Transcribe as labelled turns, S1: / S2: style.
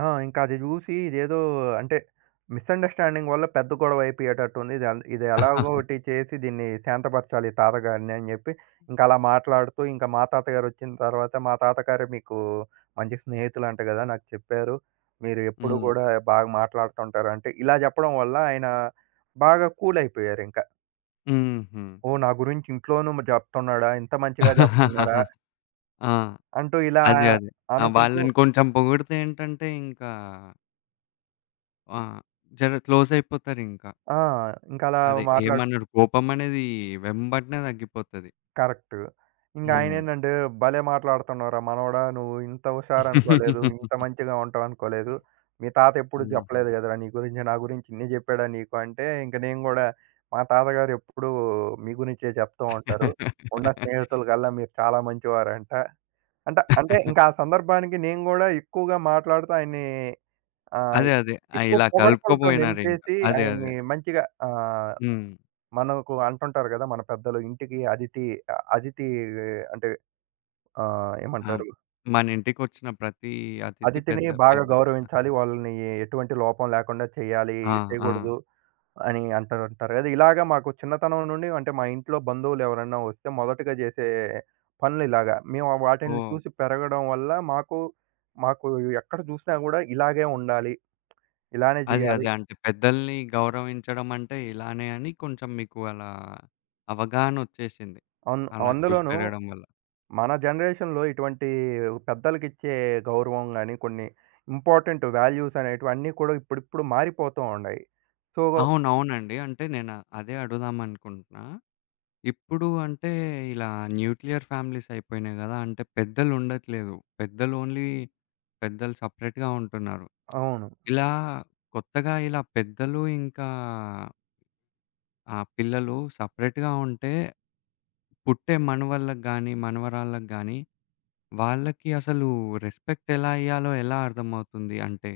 S1: ఆ! ఇంకది జూసి ఇదేదో అంటే, మిసండర్‌స్టాండింగ్ వల్ల పెద్ద గొడవైపోయేటట్టుంది. ఇదంద్ ఇది ఎలాగోకటి చేసి దీన్ని శాంతపరచాలి తాతగారిని అని జెప్పి, ఇంక అలా మాట్లాడుతూ ఇంక మా తాతగారొచ్చిన తర్వాత మా తాతగారే మీకూ మంచి స్నేహితులంట గదా! నాకు చెప్పారు. మీరెప్పుడూ
S2: హ్మ్.
S1: గూడా బాగా మాట్లాడతా ఉంటారంటే, ఇలా జెప్పడం వల్ల ఆయన బాగా కూలైపోయారింకా.
S2: హుహు.
S1: ఓహ్! నా గురించి ఇంట్లోనూ జెప్తన్నాడా? ఇంత మంచిగా జెప్తున్నారా?
S2: ఆ!
S1: అంటూ ఇలా
S2: అదే. అదే. ఆ
S1: అనుకుంటూ
S2: వాళ్ళని కొంచం పోగుడితే ఏంటంటే ఇంకా ఆ! జర క్లోజయిపోతారింకా.
S1: ఆ! ఇంకలా
S2: అదే
S1: మాట్లాడు
S2: ఏమన్నాడు? కోపమనేదీ వెంబటనే తగ్గిపోతది.
S1: కరక్ట్.
S2: హ్మ్.
S1: ఇంగాయనేందంటే, "భలే మాట్లాడతన్నావురా మనవడా! నువ్వు ఇంత హుషారనుకోలేదు. ఇంత మంచిగా ఉంటావనుకోలేదు. మీ తాతెప్పుడూ
S2: ఆహా!
S1: చెప్పలేదు గద రా నీ గురించి, నా గురించి ఇన్ని జెప్పాడా నీకు?" అంటే ఇంక నేను గూడా మా తాతగారు ఎప్పుడూ మీ గురించే జెప్తూ ఉంటారు. ఉన్న స్నేహితులగల్లా మీరు చాలా మంచివారంట. అంట అంటే, ఇంక ఆ సందర్భానికి నేను గూడా ఎక్కువగా మాట్లాడుతూ ఆయన్నీ ఆహ్,
S2: అదే. అదే. ఆ!
S1: ఎక్కువ
S2: ఇలా
S1: పొగడ్తలతో
S2: కలుపుకపోయినారింక.
S1: నింపేసి
S2: అదే. అదే.
S1: ఆయన్ని మంచిగా ఆహ్,
S2: హ్మ్.
S1: మనకు అంటుంటారు గదా! మన పెద్దలు ఇంటికి అదితి అథితీ అంటే ఆహ్,
S2: ఆ!
S1: ఏమంటారు?
S2: మన ఇంటికొచ్చిన ప్రతీ అతిథి
S1: అతిథిని
S2: పెద్ద
S1: బాగా
S2: పెద్ద ఆహ్
S1: గౌరవించాలి. వాళ్ళనీ ఎటువంటి లోపం లేకుండా చెయ్యాలి
S2: ఆ! ఆ!
S1: చేయగూడదు అని అంటా ఉంటారు గదా! ఇలాగ మాకు చిన్నతనం నుండి అంటే, మా ఇంట్లో బంధువులెవరన్నా వస్తే మొదటిగా జేసే పనులిలాగ మేము వాటిలిని
S2: ఓహ్!
S1: చూసి పెరగడం వల్ల, మాకు మాకు ఎక్కడ జూసినా గూడా ఇలాగే ఉండాలి, ఇలానే
S2: అదే.
S1: జెయ్యాలి.
S2: అదే. అంటే పెద్దల్ని గౌరవించడం అంటే ఇలానే అని కొంచం మీకు అలా అవగాహనొచ్చేసింది.
S1: అన్
S2: అలా చూసి
S1: అందులోనూ
S2: పెరగడం వల్ల.
S1: మన జనరేషన్‌లో ఇటువంటీ పెద్దలకిచ్చే గౌరవం గాని, కొన్ని ఇంపార్టెంట్ వాల్యూస్ అనేటివి అన్నీ కూడా ఇప్పుడిప్పుడు మారిపోతూ ఉండాయి. సో
S2: అవును. అవునండి. అంటే నేను అదే అడుగుదామనుకుంటున్నా, ఇప్పుడు అంటే ఇలా న్యూక్లియర్ ఫ్యామిలీసయిపోయినాయి గదా! అంటే పెద్దలుండట్లేదు. పెద్దలు ఓన్లీ పెద్దలు సెపరేట్‌గా ఉంటున్నారు.
S1: అవును.
S2: ఇలా కొత్తగా ఇలా పెద్దలు ఇంకా ఆ! పిల్లలు సెపరేట్‌గా ఉంటే పుట్టే మనవళ్ళకి గానీ, మనవరాళ్ళకి గానీ వాళ్ళకి అసలు రెస్పెక్ట్ ఎలా ఇయ్యాలో ఎలా అర్థమవుతుంది? అంటే